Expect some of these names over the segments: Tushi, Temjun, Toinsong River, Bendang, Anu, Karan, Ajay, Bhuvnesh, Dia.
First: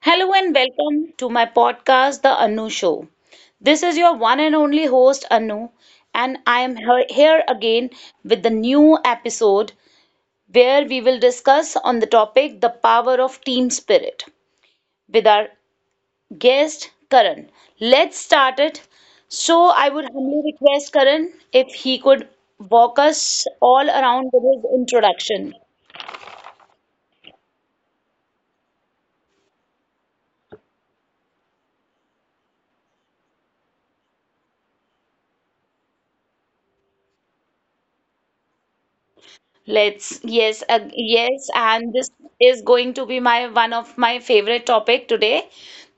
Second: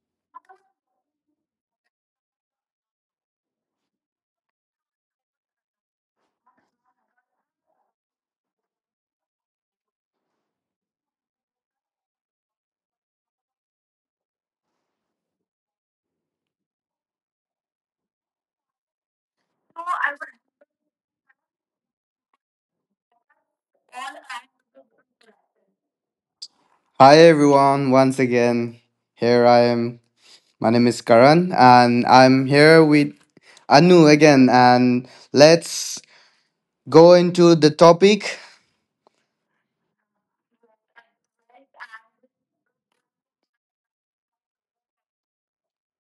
Hello and welcome to my podcast, The Anu Show. This is your one and only host, Anu, and I am here again with the new episode where we will discuss on the topic the power of team spirit with our guest, Karan. Let's start it. So, I would humbly request Karan if he could walk us all around with his introduction. Hi everyone, once again, here I am. My name is Karan and I'm here with Anu again, and let's go into the topic. Yes, and this is going to be my one of my favorite topic today,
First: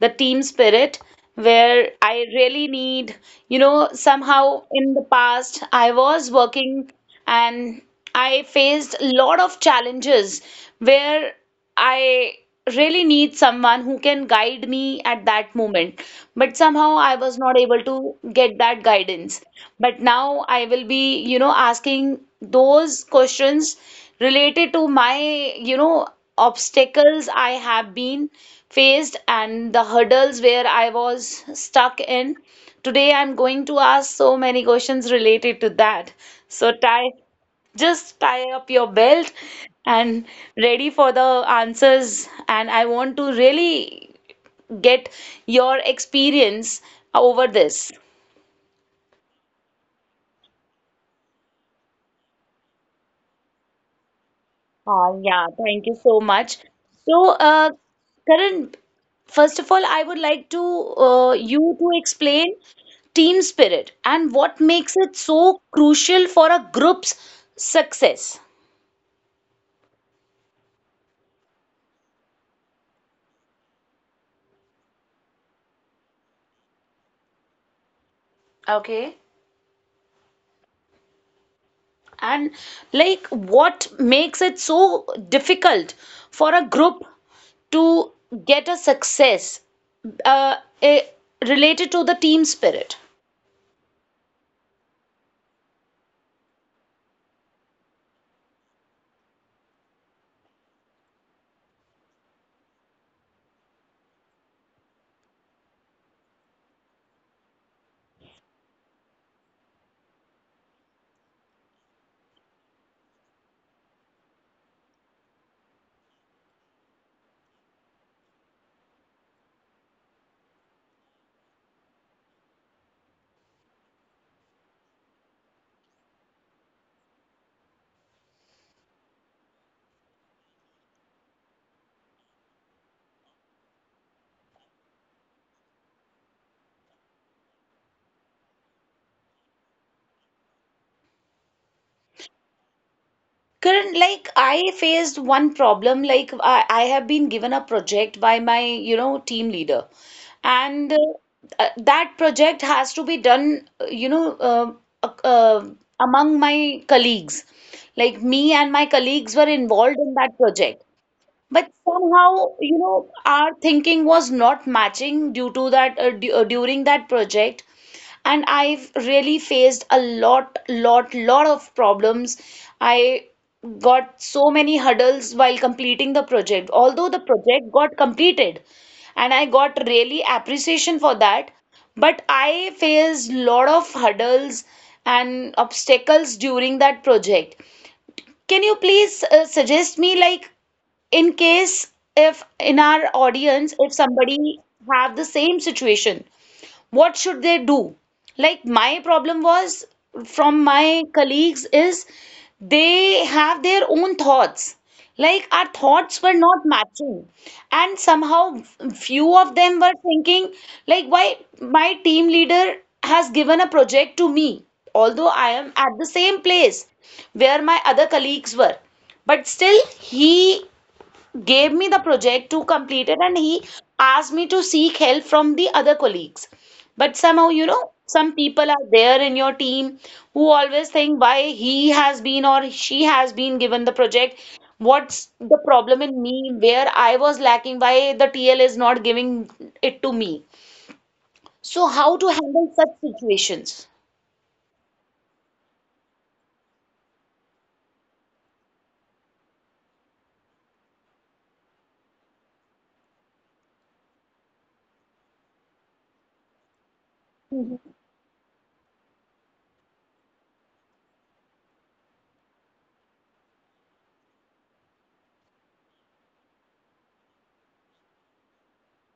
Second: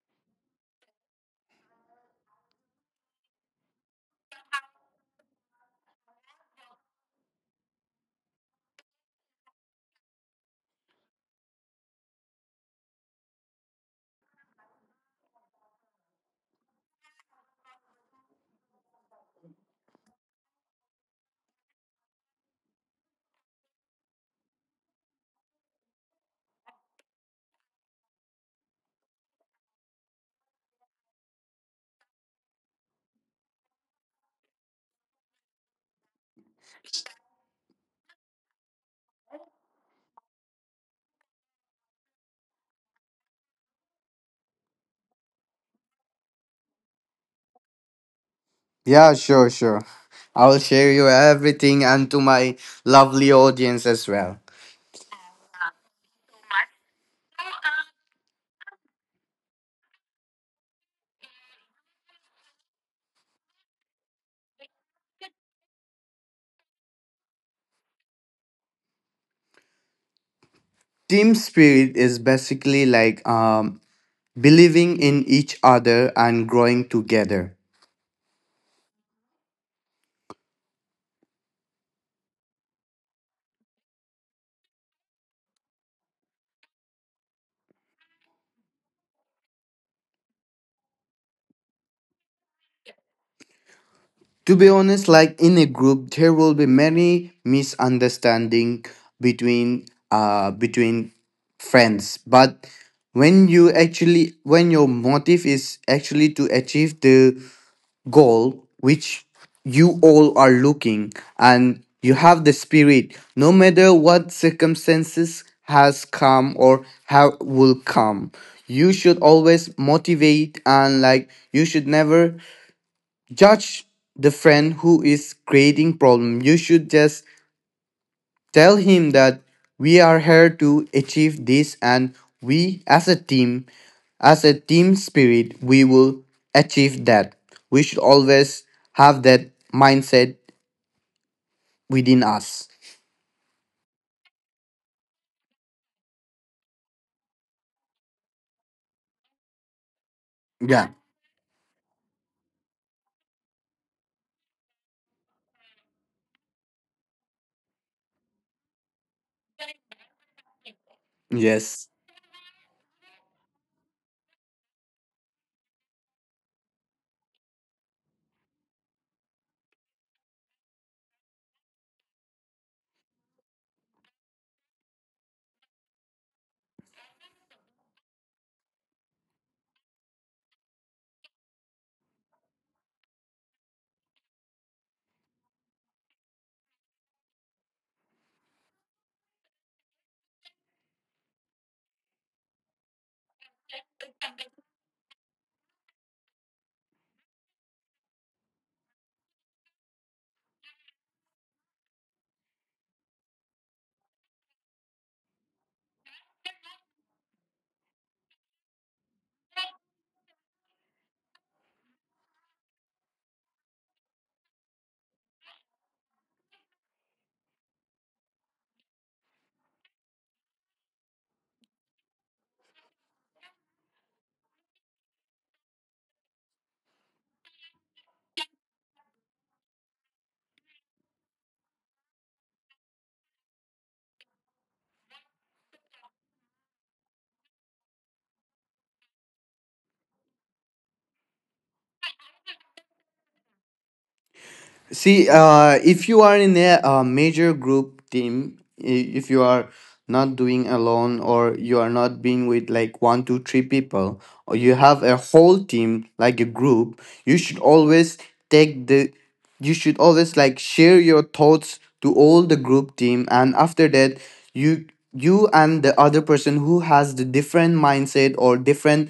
the team spirit, where I really need, somehow in the past I was working and I faced a lot of challenges where I really need someone who can guide me at that moment. But somehow I was not able to get that guidance. But now I will be asking those questions related to my, you know, obstacles I have been faced and the hurdles where I was stuck in. Today I'm going to ask so many questions related to that. So, just tie up your belt and ready for the answers. And I want to really get your experience over this. Yeah, sure, sure. I'll share you everything and to my lovely audience as well. Yeah, thank you so much. So, Karan, first of all, I would like to you to explain team spirit and what makes it so crucial for a group's success. Team spirit is basically like believing in each other and growing together. Okay. And like what makes it so difficult for a group to get a success uh, eh, related to the team spirit. To be honest, like in a group there will be many misunderstanding between friends. But when your motive is actually to achieve the goal which you all are looking, and you have the spirit no matter what circumstances has come or how will come, you should always motivate. And like you should never judge the friend who is creating problem. You should just tell him that we are here to achieve this, and we as a team spirit, we will achieve that. We should always have that mindset within us. Current, like I, faced one problem. Like I have been given a project by my team leader, Yeah, and that project has to be done, ac- uh, among my colleagues. Like me and my colleagues were involved in that project. But yes. somehow, you know, our thinking was not matching due to during that project. And I've really faced a lot of problems. I got so many hurdles while completing the project. Although the project got completed and I got really appreciation for that, but I faced lot of hurdles and obstacles during that project. Can you please suggest me like in case, if in our audience, if somebody have the same situation, what should they do? Like, my problem was from my colleagues is they have their own thoughts. Like, our thoughts were not matching, and somehow few of them were thinking like why my team leader has given a project to me, although I am at the same place where my other colleagues were, but still he gave me the project to complete it, and he asked me to seek help from the other colleagues. But somehow, some people are there in your team who always think why he has been or she has been given the project. What's the problem in me? Where I was lacking? Why the TL is not giving it to me? So, how to handle such situations? See, if you are in a, major group team, if you are not doing alone, or you are not being with like one, two, three people, or you have a whole team like a group, Mhm. Take the, you should always like share your thoughts to all the group team. And after that, you you and the other person who has the different mindset or different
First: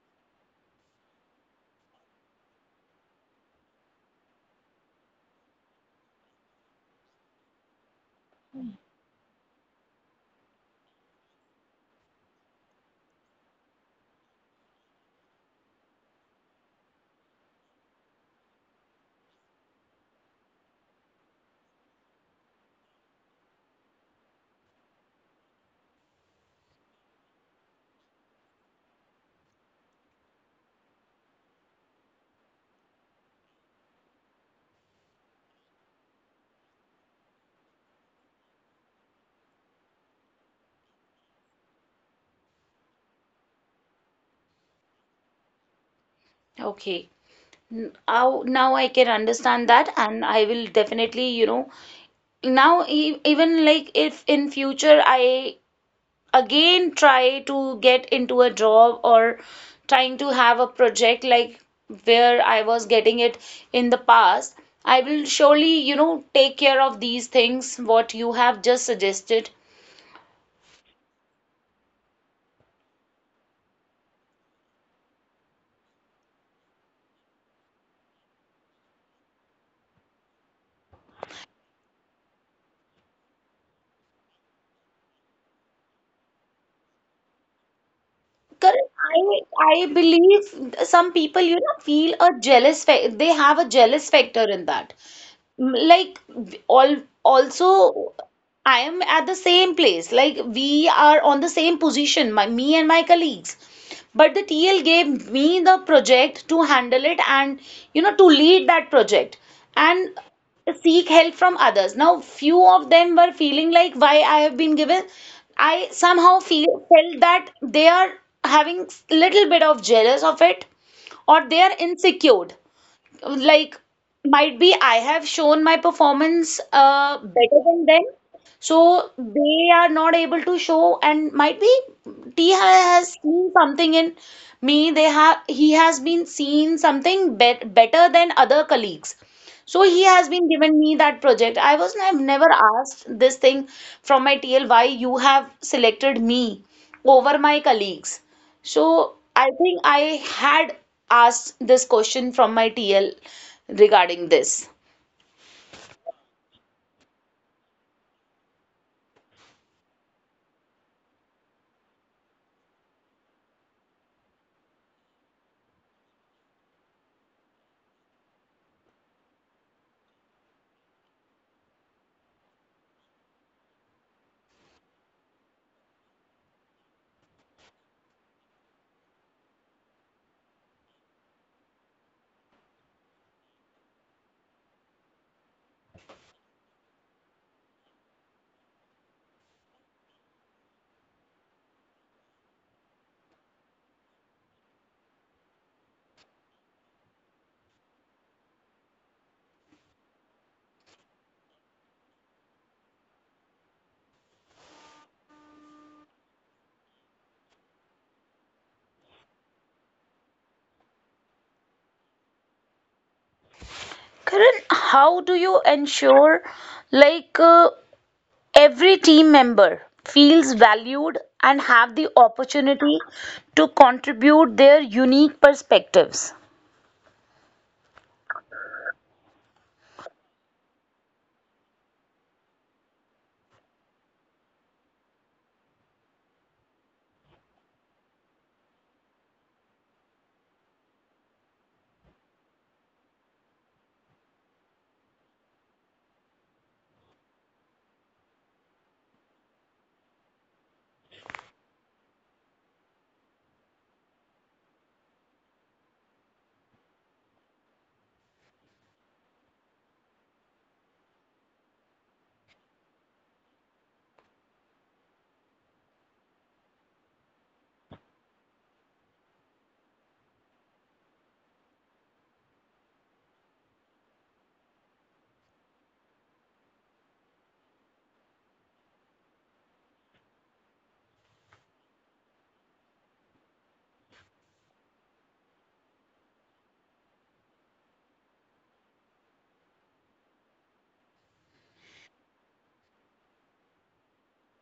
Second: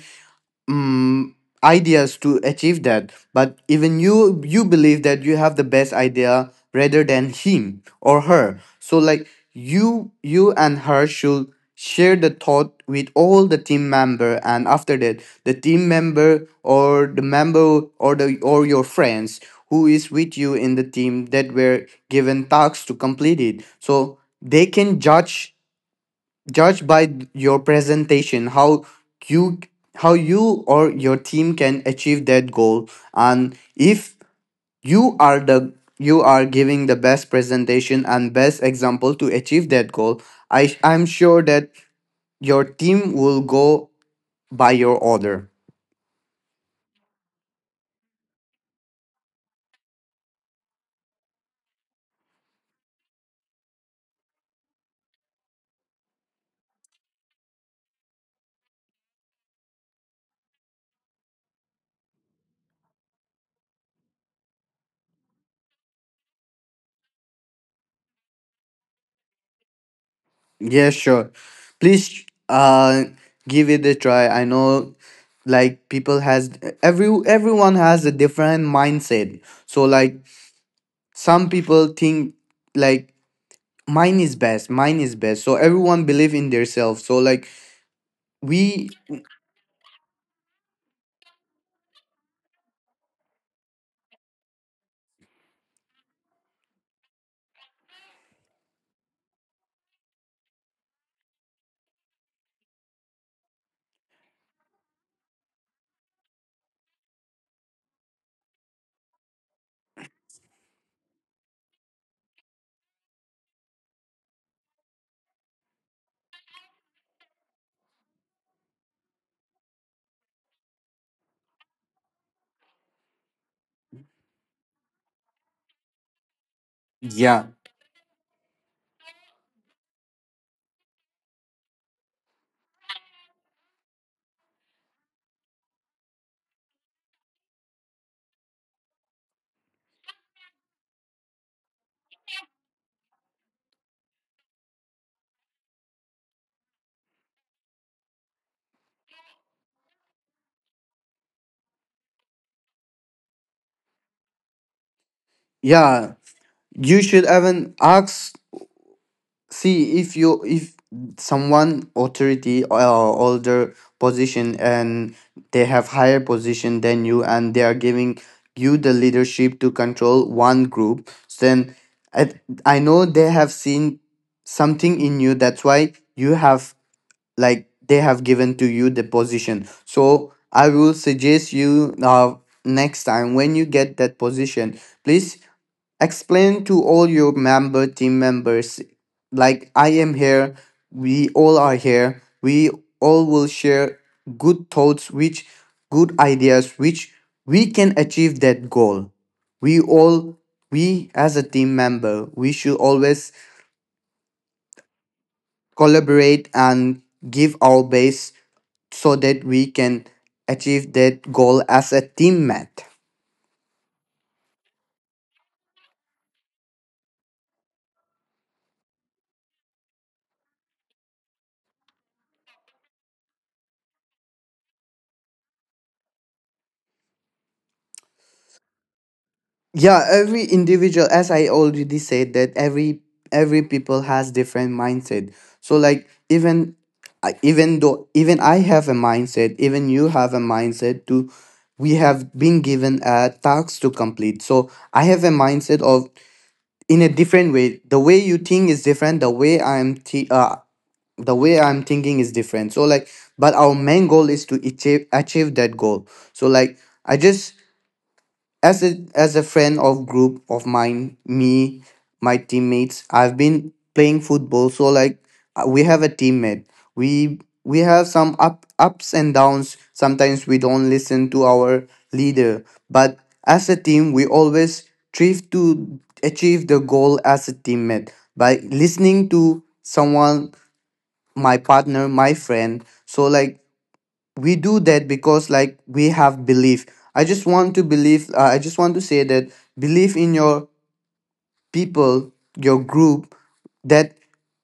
mm, ideas to achieve that. But even you believe that you have the best idea rather than him or her. So like you and her should share the thought with all the team member. And after that, the team member, or the member, or the or your friends who is with you in the team that were given tasks to complete it, so they can judge. Judge by your presentation how you or your team can achieve that goal. And if you are giving the best presentation and best example to achieve that goal, I'm sure that your team will go by your order. Okay. Now I can understand that, and I will definitely, now even, like, if in future I again try to get into a job or trying to have a project like where I was getting it in the past, I will surely take care of these things what you have just suggested. Yeah, sure. Please give it a try. I know, like people has, everyone has a different mindset. So like some people think, like mine is best, mine is best, so everyone believe in themselves, so like we. Correct. I believe some people feel a jealous fa they have a jealous factor in that. Like all also I am at the same place. Like we are on the same position, me and my colleagues. But the TL gave me the project to handle it and to lead that project and seek help from others. Now, few of them were feeling like why I have been given. I somehow feel felt that they are having little bit of jealous of it or they are insecure like might be I have shown my performance Yeah, better than them. So they are not able to show and might be T has seen something in me. They have he has been seen something better than other colleagues. So he has been given me that project. I've never asked this thing from my TL why you have selected me over my colleagues. So I think I had asked this question from my TL regarding this. yeah, you should even ask. See if someone authority or older position, and they have higher position than you, and they are giving you the leadership to control one group, then i, I know they have seen something in you. That's why you have like they have given to you the position. So I will suggest you, now next time when you get that position, please explain to all your member team members. Like I am here, we all are here, we all will share good thoughts which good ideas which we can achieve that goal. We all we as a team member, we should always collaborate and give our best so that we can achieve that goal as a teammate. Karan, how do you ensure like uh, every team member feels valued and have the opportunity to contribute their unique perspectives? Yeah, every individual, as I already said that, every people has different mindset. So like even, even though, even I have a mindset, even you have a mindset to, we have been given a task to complete, so I have a mindset of in a different way. The way you think is different, the way I'm thinking is different. So like but our main goal is to achieve that goal. So like I just as a friend of group of mine, me, my teammates, I've been playing football. So like we have a teammate. We have some up ups and downs, sometimes we don't listen to our leader. But as a team we always strive to achieve the goal as a teammate, by listening to someone, my partner, my friend. So like we do that because like we have belief. I just want to believe. I just want to say that believe in your people, your group, that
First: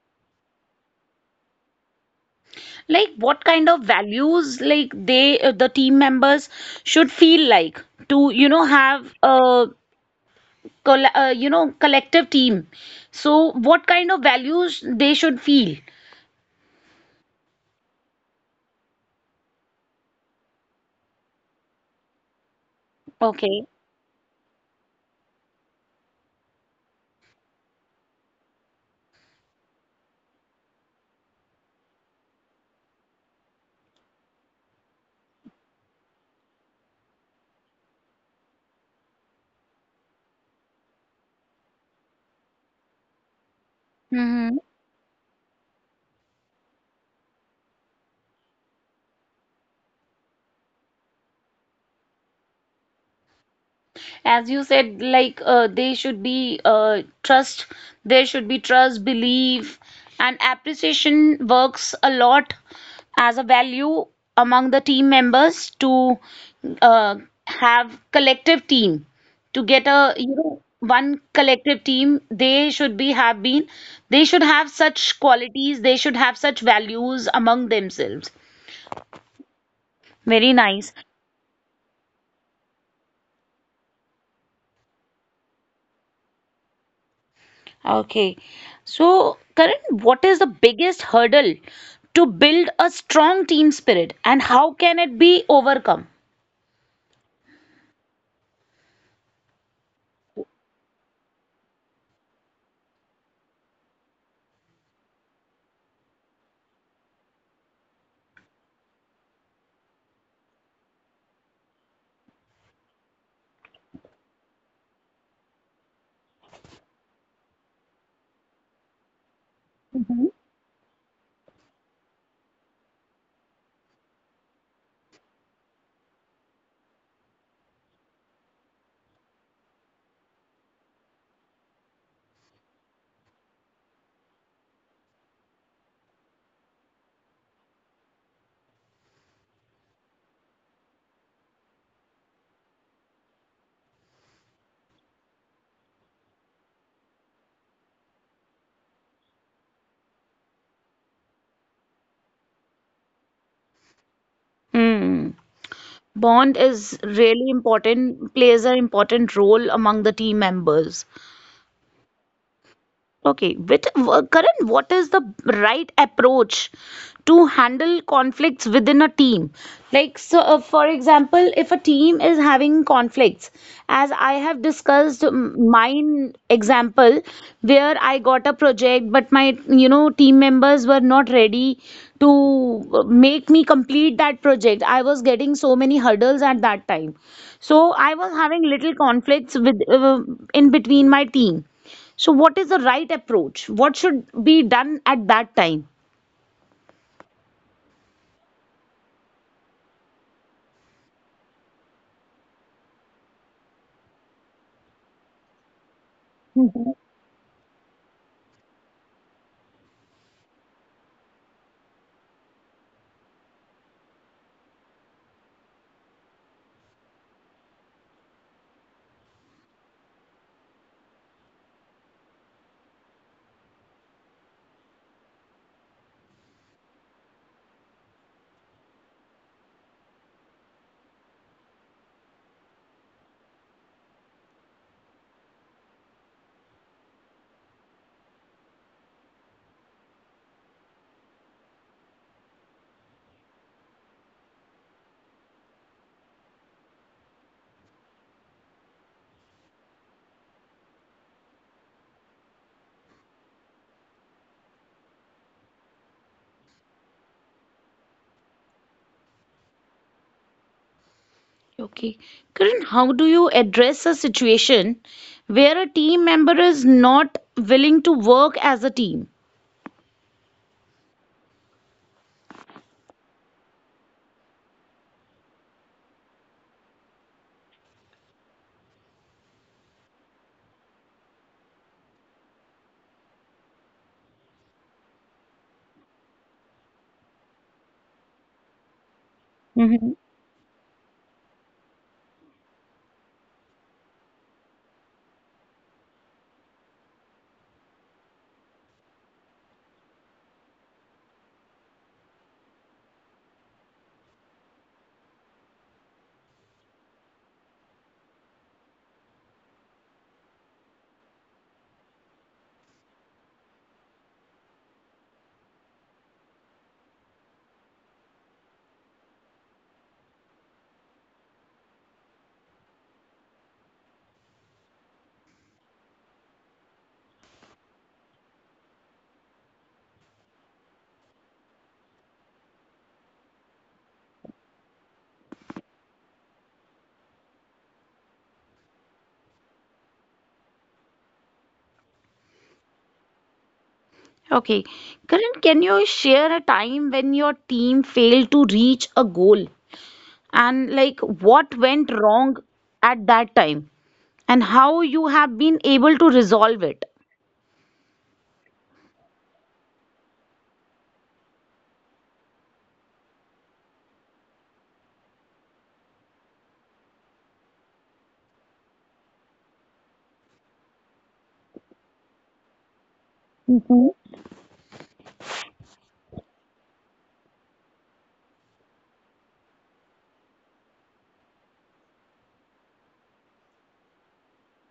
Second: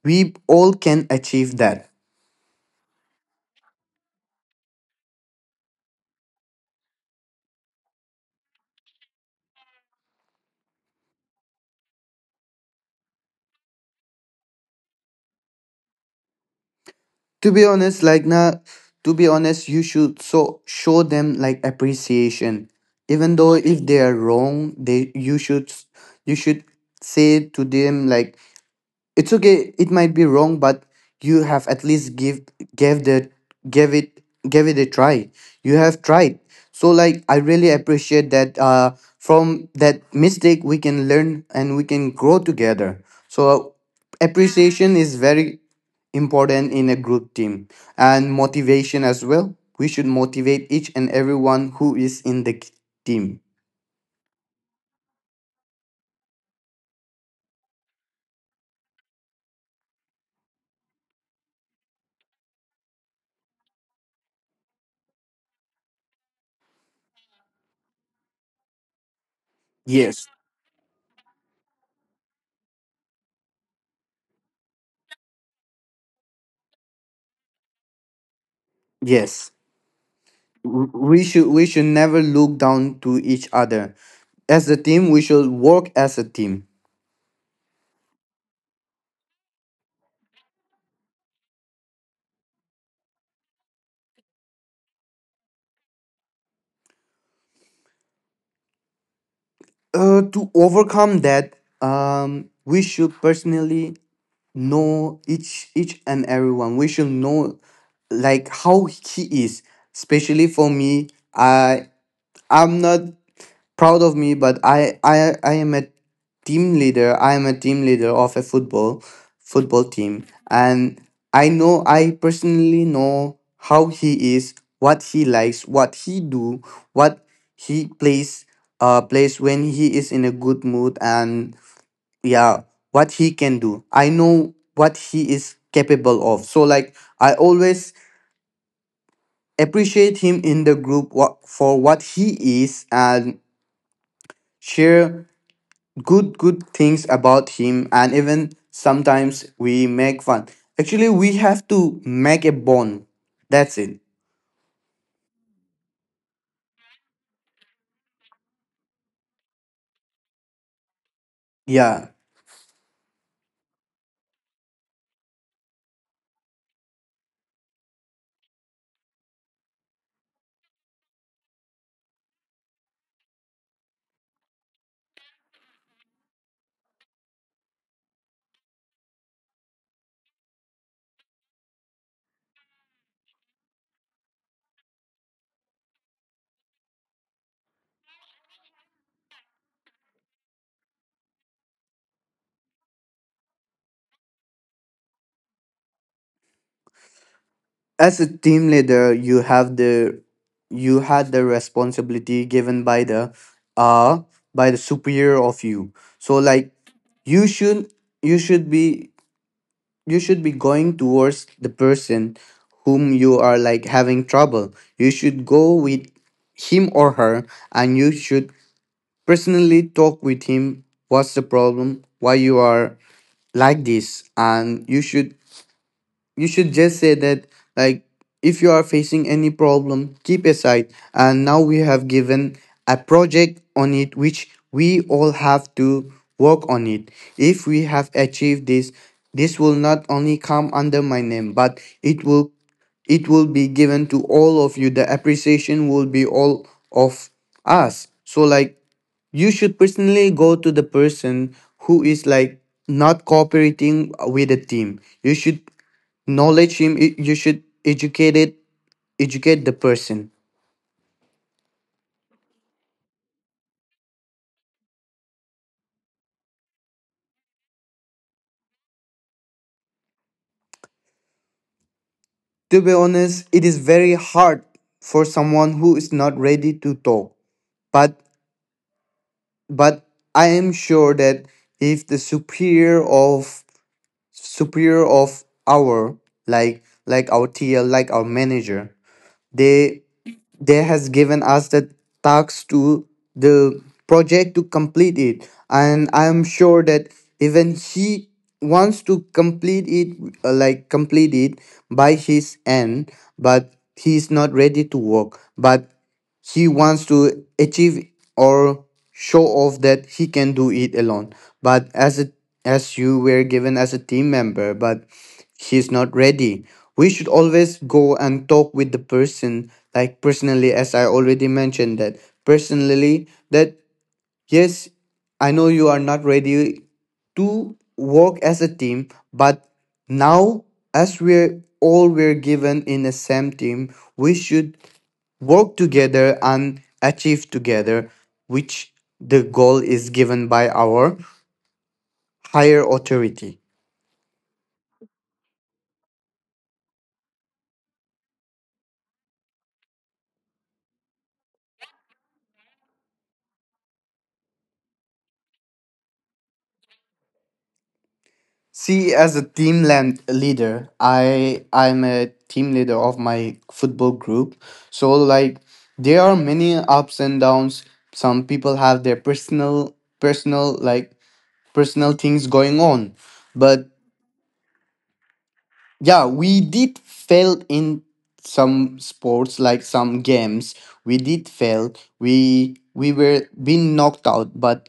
we all can achieve that. Like what kind of values like the team members should feel like to have collective team, so what kind of values they should feel. To be honest, like na, to be honest, you should show them like appreciation. Even though Okay. if they are wrong, they you should say to them like it's okay, it might be wrong, but you have at least give gave the gave it gave it a try, you have tried. So like I really appreciate that. From that mistake we can learn and we can grow together, so Mm-hmm. appreciation is very important in a group team, and motivation as well. We should motivate each and everyone who is in the team. As you said, like, they should be, trust, there should be trust, belief, and appreciation works a lot as a value among the team members to uh, have collective team. To get a Yes, you know one collective team, they should have such qualities. They should have such values among themselves. yes. Very nice. We should never look down to each other. As a team we should work as a team. Okay. So, Karan, what is the biggest hurdle to build a strong team spirit and how can it be overcome? To overcome that, we should personally know each and everyone. We should know like how he is. Especially for me, i I'm not proud of me, but I am a team leader, of a football team. And I personally know how he is, what he likes, what he do, what he plays when he is in a good mood. And yeah, what he can do, I know what he is capable of. So like I always appreciate him in the group, for what he is, and share good things about him. And even sometimes we make fun. Actually we have to make a bond, that's it. Hmm. Bond is really important, plays an important role among the team members. Yeah. Okay, with Karan, what is the right approach to handle conflicts within a team? Like, so for example, if a team is having conflicts, as I have discussed mine example, where I got a project, but my team members were not ready to make me complete that project. I was getting so many hurdles at that time, so I was having little conflicts with in between my team. So, what is the right approach? What should be done at that time? As a team leader, you had the responsibility given uh by the superior of you. So like Mhm. you should you should be you should be going towards the person whom you are like having trouble. You should go with him or her, and you should personally talk with him. What's the problem? Why you are like this? And you should just say that, like, if you are facing any problem, keep aside. And now we have given a project on it, which we all have to work on it. If we have achieved this will not only come under my name, but it will be given to all of you. The appreciation will be all of us. So like you should personally go to the person who is like not cooperating with the team. You should knowledge him. You should educate it Educate the person. Okay. Karan, how do you address a situation where a team member is not willing to work as a team? To be honest, it is very hard for someone who is not ready to talk, but but I am sure that if the superior of our, like our TL, like our manager. They Mhm. they has given us task to the project to complete it. And I am sure that even he wants to complete it by his end. But he's not ready to work, but he wants to achieve, or show off, that he can do it alone. But as a, as you were given as a team member, but he's not ready. We should always go and talk with the person, like personally, as I already mentioned that, personally, that yes, I know you are not ready to work as a team. But now, as we're given in the same team, we should work together and achieve together, which the goal is given by our higher authority. Okay. Karan, can you share a time when your team failed to reach a goal, and like what went wrong at that time and how you have been able to resolve it? See, as a team land leader, I'm a team leader of my football group. So like there are many ups and downs. Some people have their personal things going on, but Mhm. yeah, we did fail in some sports, like some games. We did fail. We were being knocked out. But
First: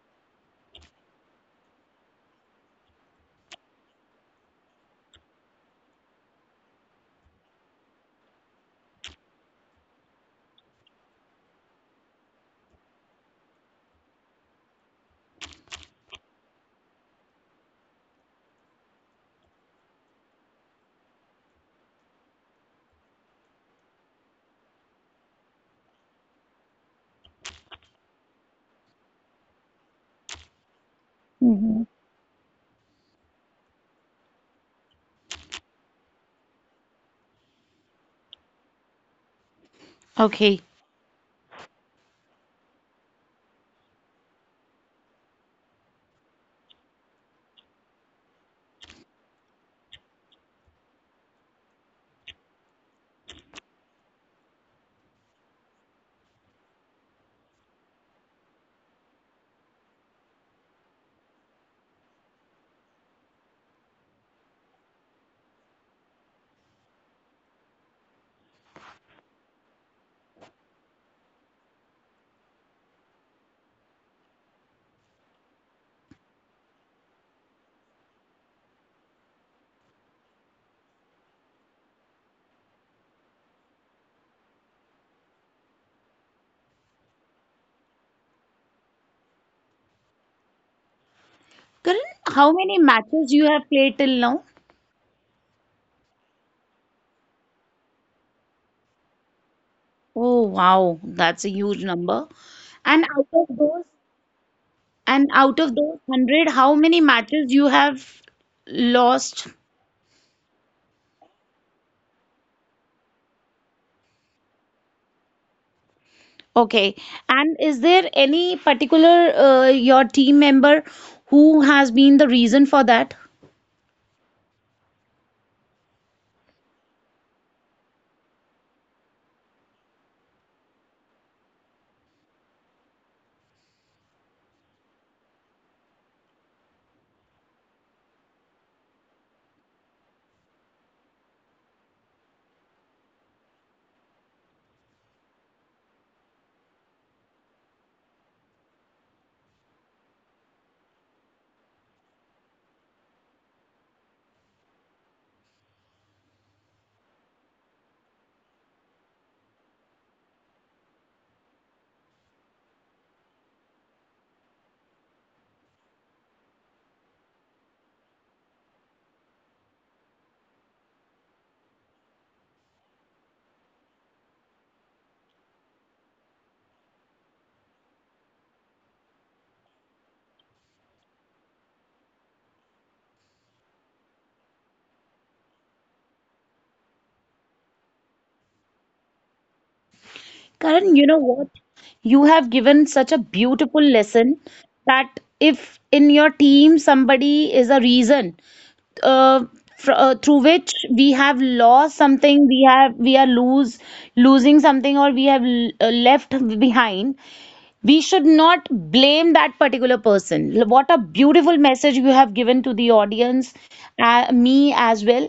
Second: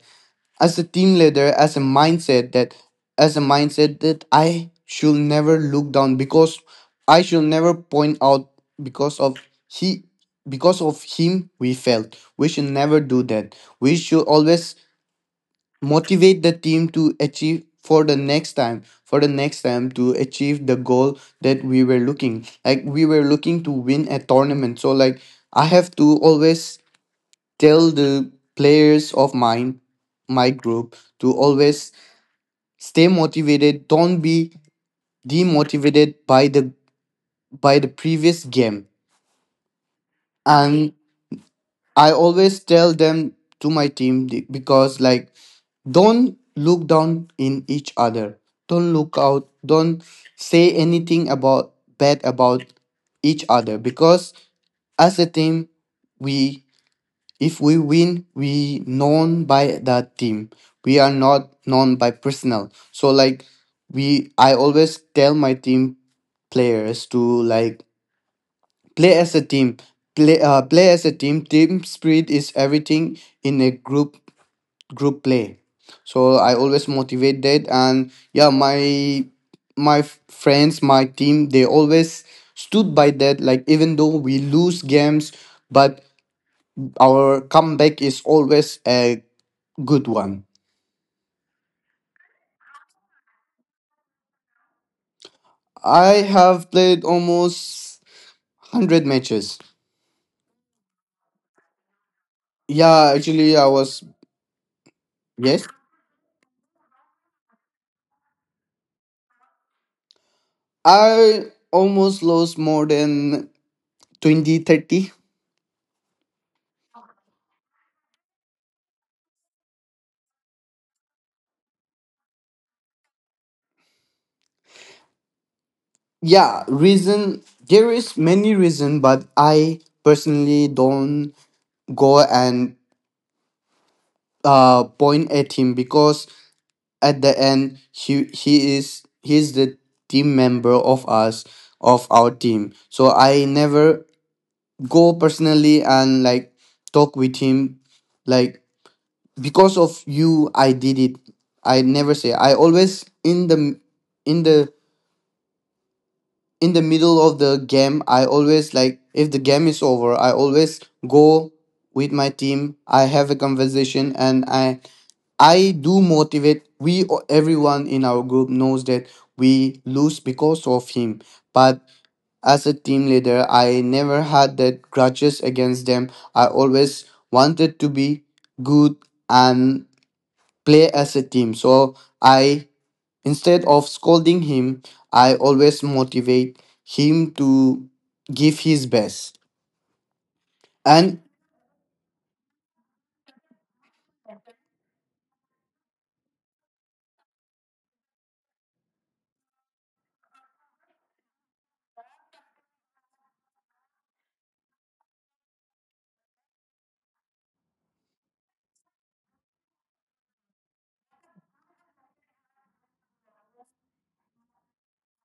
as a team leader, as a mindset that I should never look down, because I should never point out, because of he because of him we failed. We should never do that. We should always motivate the team to achieve for the next time to achieve the goal that we were looking, like we were looking to win a tournament. So like I have to always tell the players of mine, my group, to Mhm. always stay motivated. Don't be demotivated by the previous game. Okay. And I always tell them to my team, because like, don't look down in each other. Don't look out. Don't say anything about bad about each other. Because as a team, we if we win, we known by the team. We are not known by personal. So like I always tell my team players to like play as a team. Play as a team. Team spirit is everything in a group play. So I always motivate that, and yeah, friends, my team, they always stood by that. Like even though we lose games, but our comeback is always a good one. Karan, how many matches you have played till now? I have played almost 100 matches. Oh wow, that's a huge number. And Yeah, out of actually, I those, was and out yes, of those 100, how many matches you have lost? I almost lost more than 20, 30. Okay. And is there any particular your team member who has been the reason for that? Yeah reason there is many reason but I personally don't go and point at him because at the end he's the team member of us of our team, so I never go personally and like talk with him like because of you I did it. I never say. I always in the in the middle of the game, I always like if the game is over, I always go with my team, I have a conversation, and I do motivate. We Everyone in our group knows that we lose because of him, but as a team leader, I never had that grudges against them. I always wanted to be good and play as a team. So I, instead of scolding him, I always motivate him to give his best. Karan, you know And what? You have given such a beautiful lesson that if in your team somebody is a reason, uh, through which we have lost something, we have we are lose losing something, or we have left behind, we should not blame that particular person. What a beautiful message you have given to the audience, me as well,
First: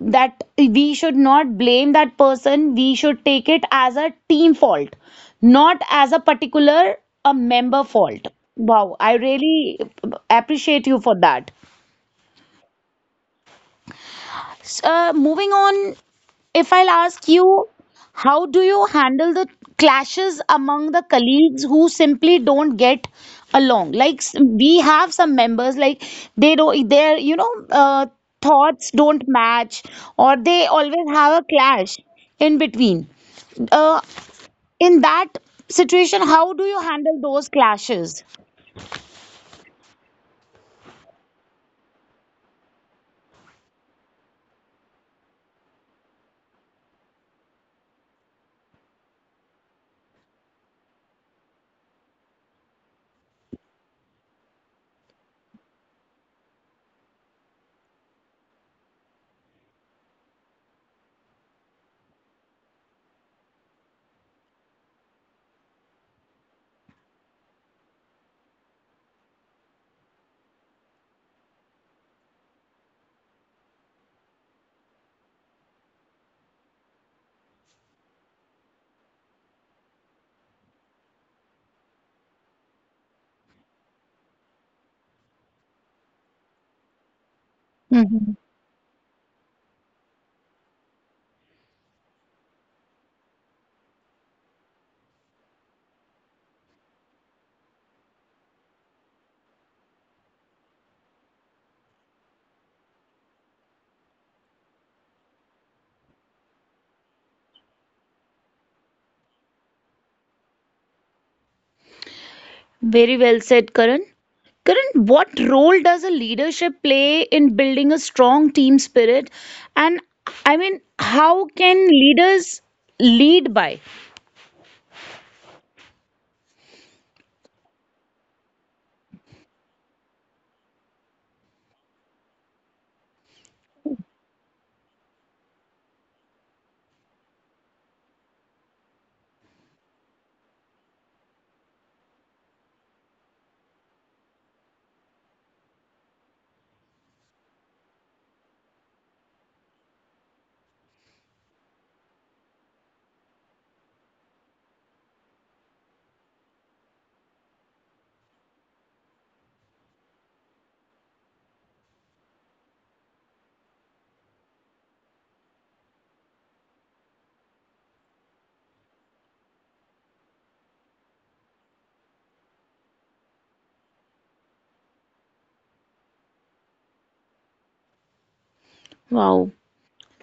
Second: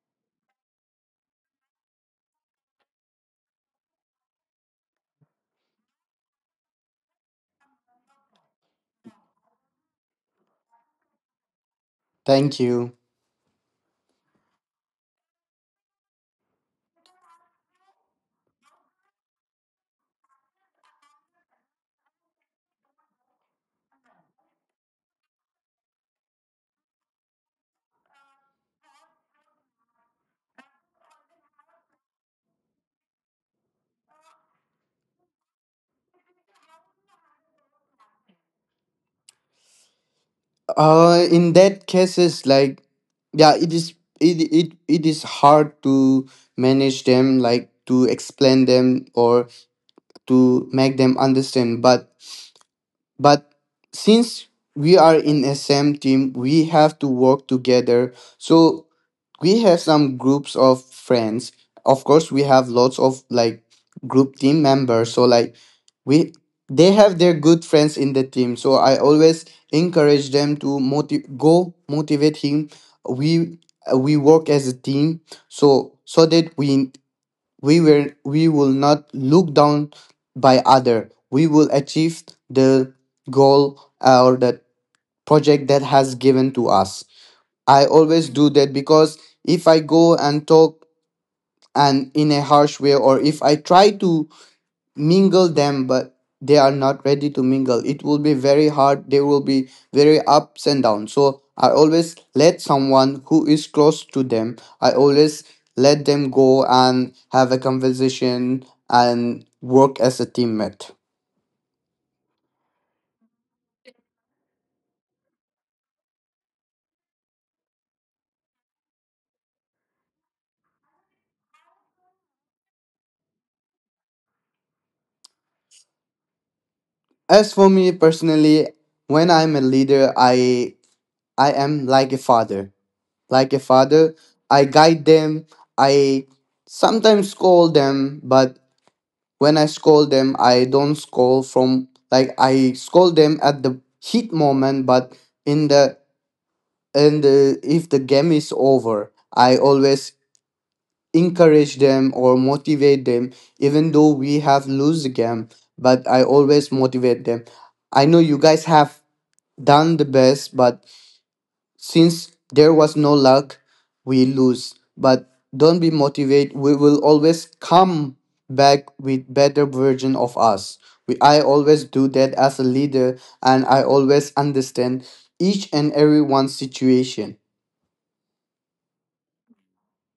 that we should not blame that person. We should take it as a team fault, not as a particular a member fault. Wow, I really appreciate you for that. thank you. Moving on, if I'll ask you, how do you handle the clashes among the colleagues who simply don't get along? Like, we have some members, like they don't, their, thoughts don't match, or they always have a clash in between. Uh, in that situation, how do you handle those clashes? In that cases, like, yeah, it is hard to manage them, like to explain them or to make them understand, but But since we are in a same team, we have to work together. So we have some groups of friends. Of course, we have lots of like group team members. So like we they have their good friends in the team. So I always encourage them to go motivate him. We we work as a team. So that we will not look down by other, we will achieve the goal, or the project that has given to us. I always do that because if I go and talk and in a harsh way, or if I try to mingle them but they are not ready to mingle, it will be very hard, there will be very ups and downs. So I always let someone who is close to them, I always let them go and have a conversation and work as a teammate. Very well said, Karan. Karan, what role does a leadership play in building a strong team spirit? And I mean, how can leaders lead by? As for me personally, when I'm a leader, I am like a father, like a father. I guide them, I sometimes scold them, but when I scold them, I don't scold from like I scold them at the heat moment, but in the in the, if the game is over, I always encourage them or motivate them, even though we have lose the game. But I always motivate them. I know you guys have done the best, but since there was no luck, we lose. But don't be motivated. We will always come back with better version of us. I always do that as a leader, and I always understand each and everyone's situation. Wow.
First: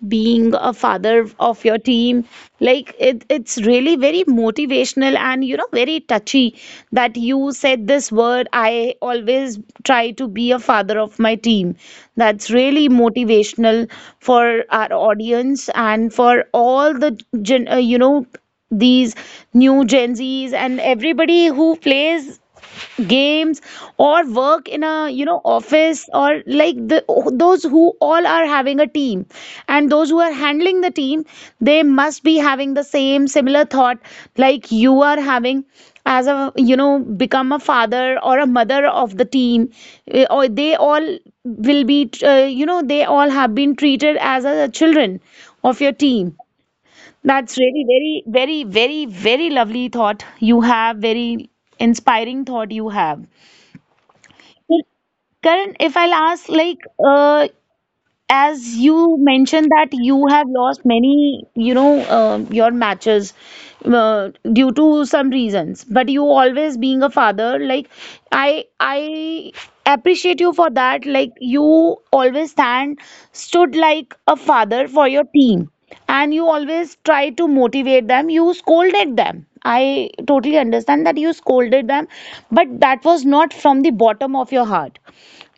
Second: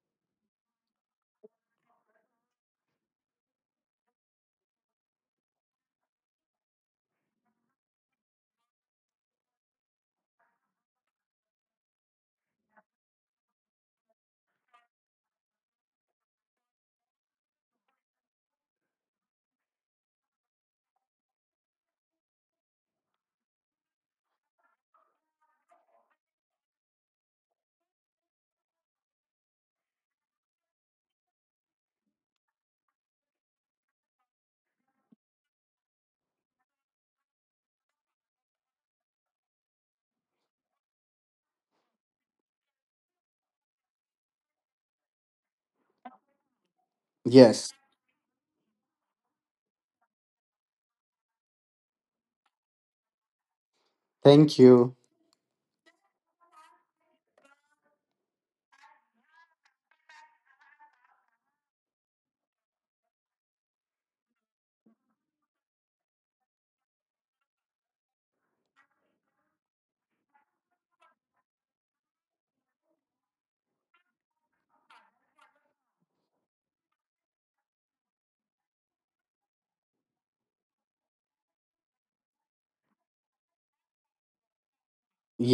Being a father of your team, like it's really very motivational and very touchy that you said this word, I always try to be a father of my team. That's really motivational for our audience and for all the gen, you know these new gen z's and everybody who plays games or work in a office or like the those who all are having a team, and those who are handling the team, they must be having the same similar thought like you are having, as a you know become a father or a mother of the team. Or they all will be they all have been treated as a children of your team. That's Yes. really very very very very lovely thought you have, very inspiring thought you have. Thank you. Karan, if I'll ask, like, as you mentioned that you have lost many your matches, due to some reasons, but you always being a father like I appreciate you for that, like you always stand stood like a father for your team, and you always try to motivate them. You scolded them, I totally understand that you scolded them, but that was not from the bottom of your heart,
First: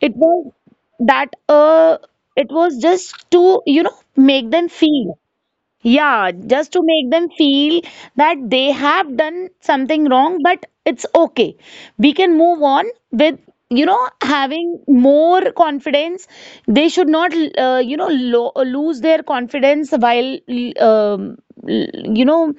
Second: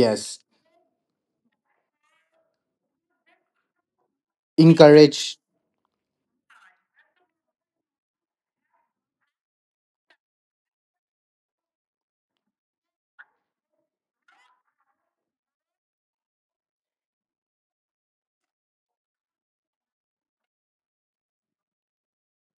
it was that uh it was just to make them feel, Encourage. yeah, just to make them feel that they have done something wrong, but it's okay, we can move on with having more confidence. They should not lose their confidence while um, you know,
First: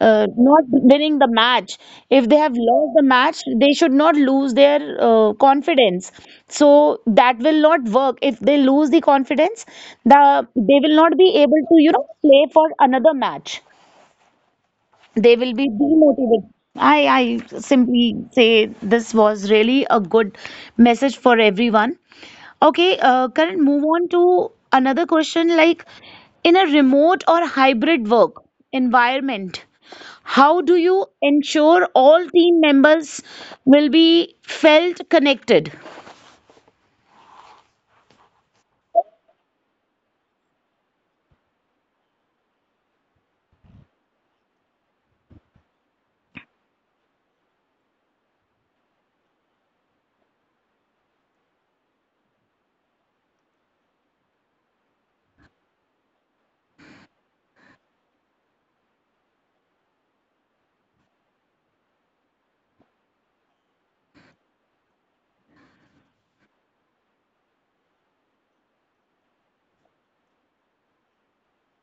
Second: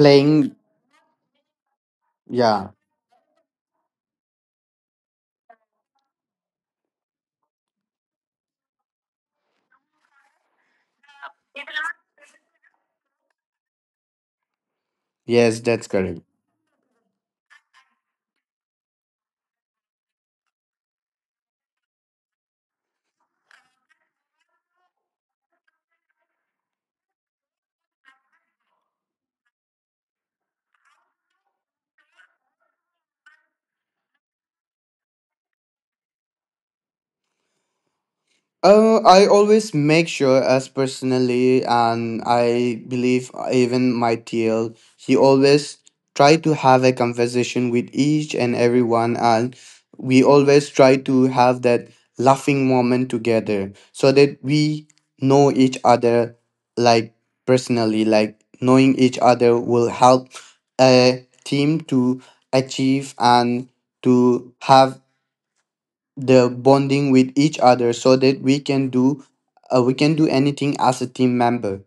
not winning the match. If they have Yeah. lost the match, they should not lose their confidence. So that will not work. If they lose the confidence, they will not be able to play for another match, Yes, they will that's be correct. demotivated. I, I simply say this was really a good message for everyone. Okay, Karan, move on to another question like in a remote or hybrid work environment, how do you ensure all team members will be felt connected? I always make sure as personally, and I believe even my TL, he always try to have a conversation with each and everyone, and we always try to have that laughing moment together so that we know each other, like personally, like knowing each other will help a team to achieve and to have the bonding with each other so that we can do, we can do anything as a team member.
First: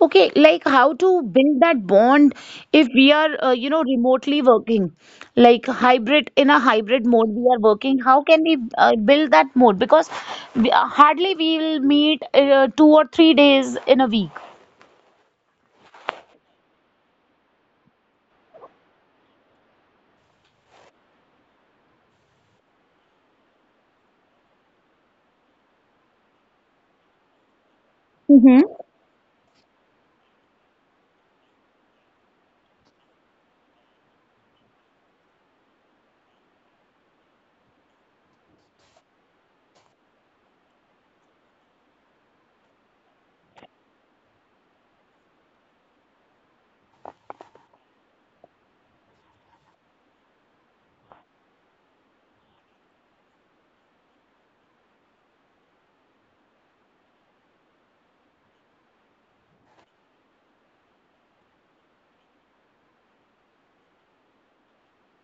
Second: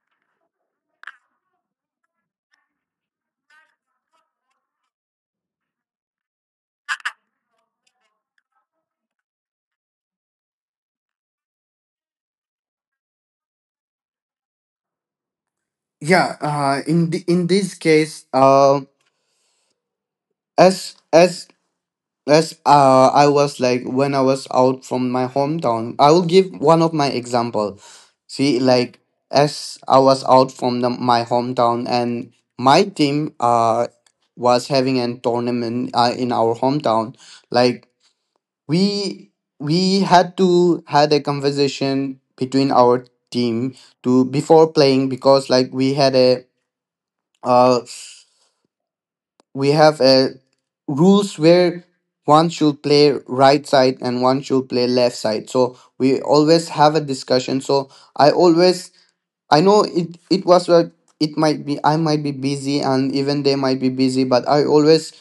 Okay, like how to build that bond if we are, remotely working, like hybrid in a hybrid mode we are working. How can we build that mode? Because hardly we will meet 2 or 3 days in a week. Yeah, in the, in this case, as as as I was like when I was out from my hometown, I will give one of my example. See, like as I was out from the, my hometown, and my team was having a tournament in our hometown, like we had a conversation between our team to before playing because like uh we have a rules where one should play right side and one should play left side, so we always have a discussion. So I always, I know it, it was like it might be, I might be busy, and even they might be busy, but I always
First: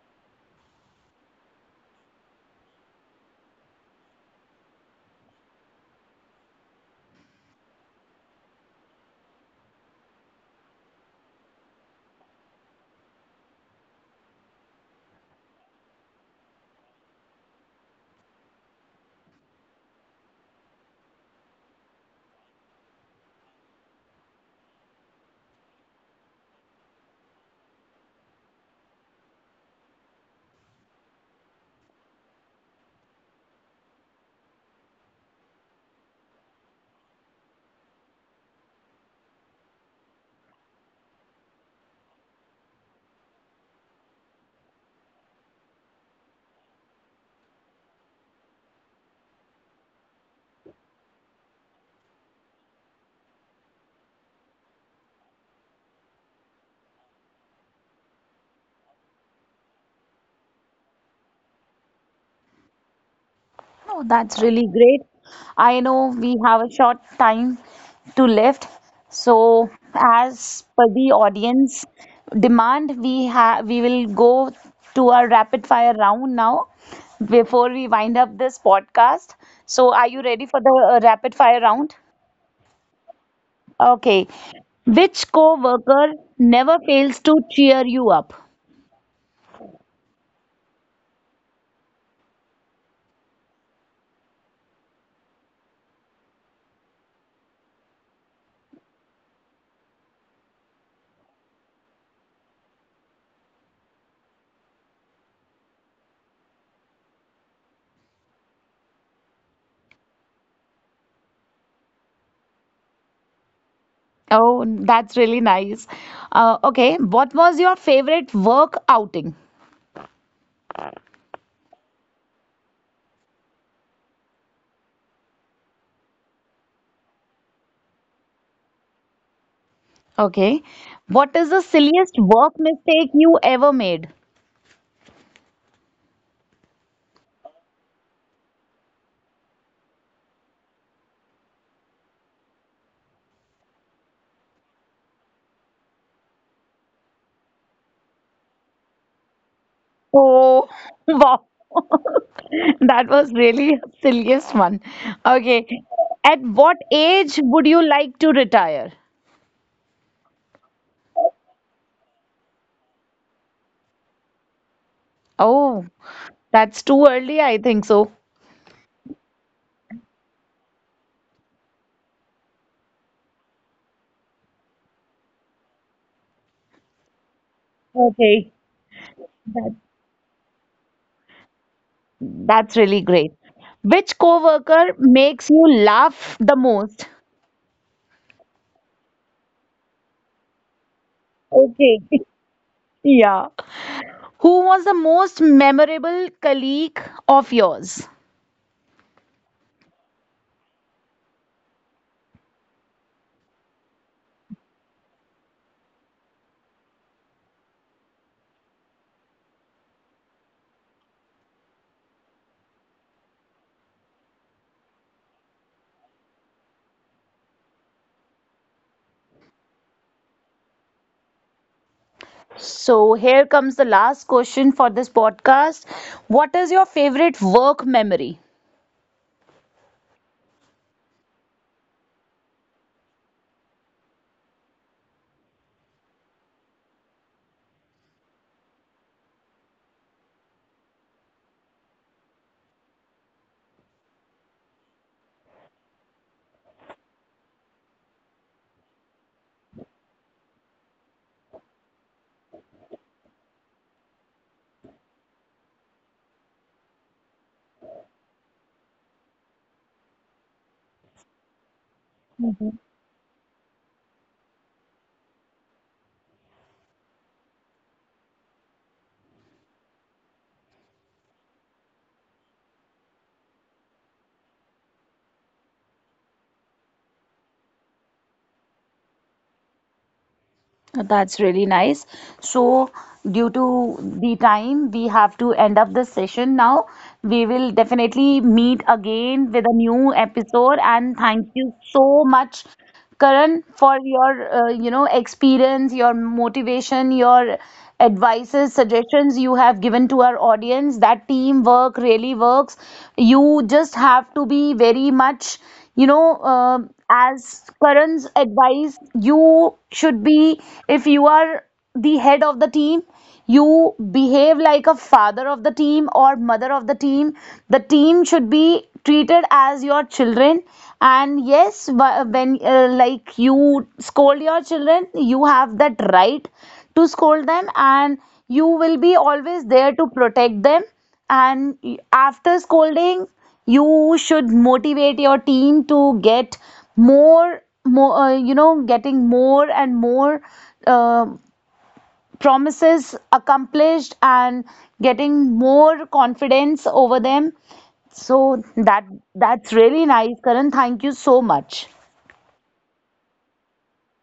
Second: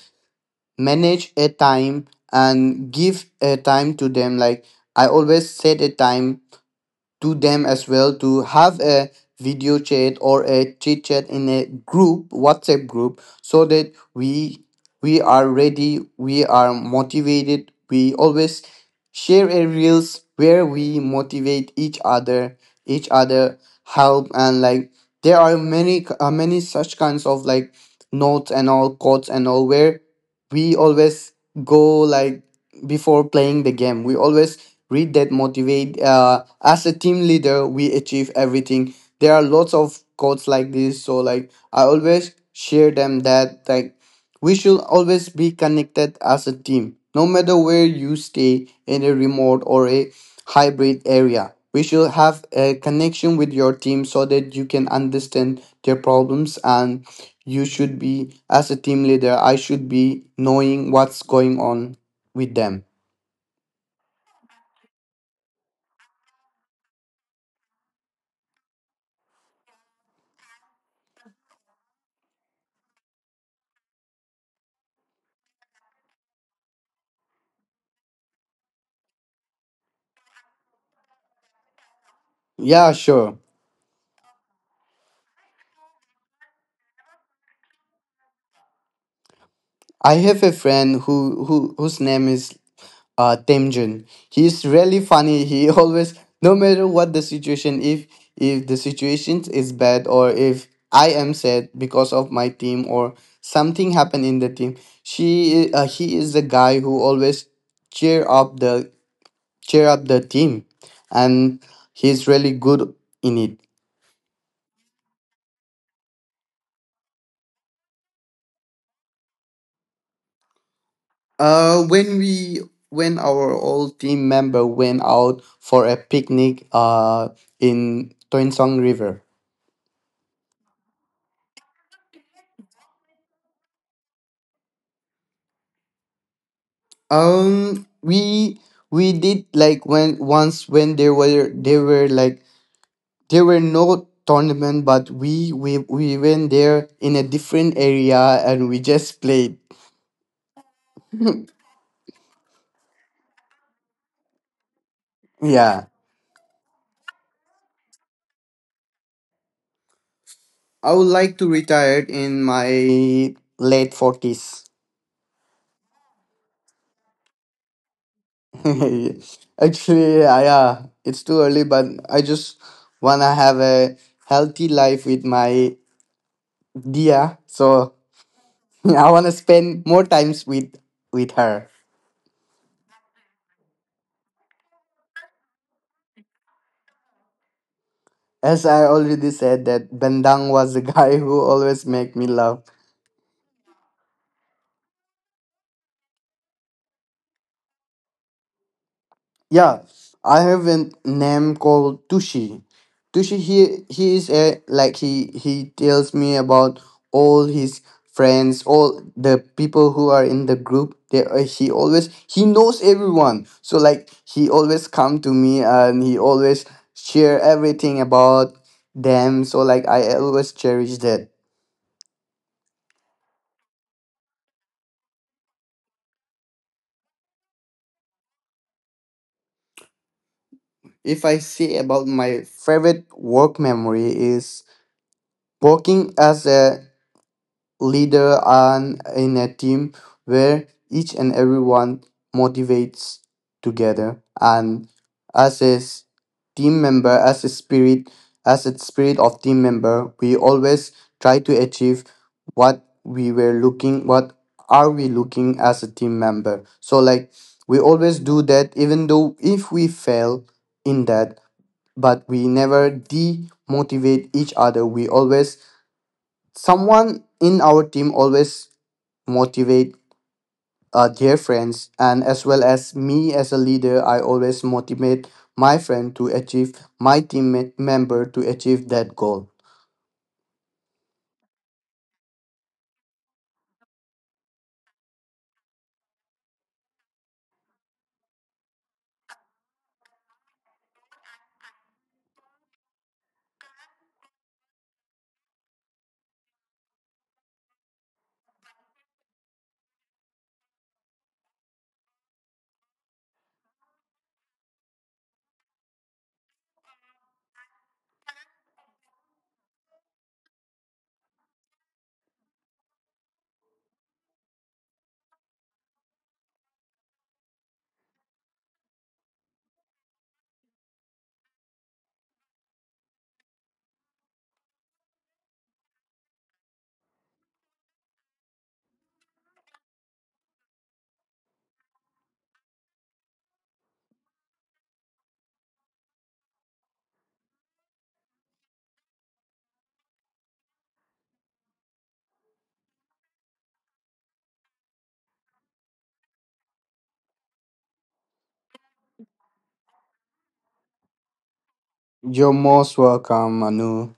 manage a time and give a time to them, like I always set a time to them as well to have a video chat or a chit chat in a group WhatsApp group so that we are ready, we are motivated, we always share a reels where we motivate each other, help, and like there are many many such kinds of like notes and all, quotes and all, where we always go like before playing the game, we always read that motivate, as a team leader, we achieve everything. There are lots of quotes like this, so like I always share them that like we should always be connected as a team, no matter where you stay in a remote or a hybrid area. We should have a connection with your team so that you can understand their problems, and you should be, as a team leader, I should be knowing what's going on with them. Oh, that's really great. I know we have a short time to left. So, as per the audience demand, we will go to our rapid fire round now before we wind up this podcast. So, are you ready for the rapid fire round? Yeah, sure. Okay. Which co-worker never fails to cheer you up? I have a friend who, whose name is Temjun. He's really funny. He always, no matter what the situation, if the situation is bad, or if I am sad because of my team or something happened in the team, she he is the guy who always cheer up the cheer up the team, and he's really good in it. Oh, that's really nice. Okay. What was your favorite work outing? When we when our old team member went out for a picnic in Toinsong River. Okay. What is the silliest work mistake you ever made? We did, like when once, when there were like there were no tournament, but we went there in a different area and we just played. Oh, wow. That was really a silliest one. Okay. Yeah. At what age would you like to retire? I would like to retire in my late 40s. Oh, that's too early, I think so. Actually, I, yeah, it's too early, but I just wanna have a healthy life with my Dia. So Okay. I wanna That, spend more times with her. that's really great. Which coworker makes you laugh the most? As I already said, that Bendang was the guy who always Okay. make me laugh. Yeah. Who was the most memorable colleague of yours? Yeah, I have a name called Tushi. Tushi, he is a like he tells me about all his friends, all the people who are in the group. He always, he knows everyone. So like he always come to me and he always share everything about them. So like I always cherish that. So here comes the last question for this podcast. What is your favorite work memory? If I say about my favorite work memory, is working as a leader and in a team where each and everyone motivates together, and as a s- team member, as a spirit, of team member, we always try to achieve what we were looking, what are we looking as a team member. So like we always do that, even though if we fail in that, but we never demotivate each other. We always, someone in our team always motivate, their friends, and as well as me, as a leader, I always motivate my friend to achieve, my teammate member to achieve that goal. That's really nice. So, due to the time, we have to end up this session now. We will definitely meet again with a new episode. And thank you so much, Karan, for your experience, your motivation, your advices, suggestions you have given to our audience. That teamwork really works. You just have to be very much you know uh, as karan's advice, you should be, if you are the head of the team, you behave like a father of the team or mother of the team. The team should be treated as your children, and yes, when, like, you scold your children, you have that right to scold them, and you will be always there to protect them, and after scolding, you should motivate your team to get more, getting more and more uh, promises accomplished, and getting more confidence over them, so that's really nice, Karan, thank you so much. You're most welcome, Manu.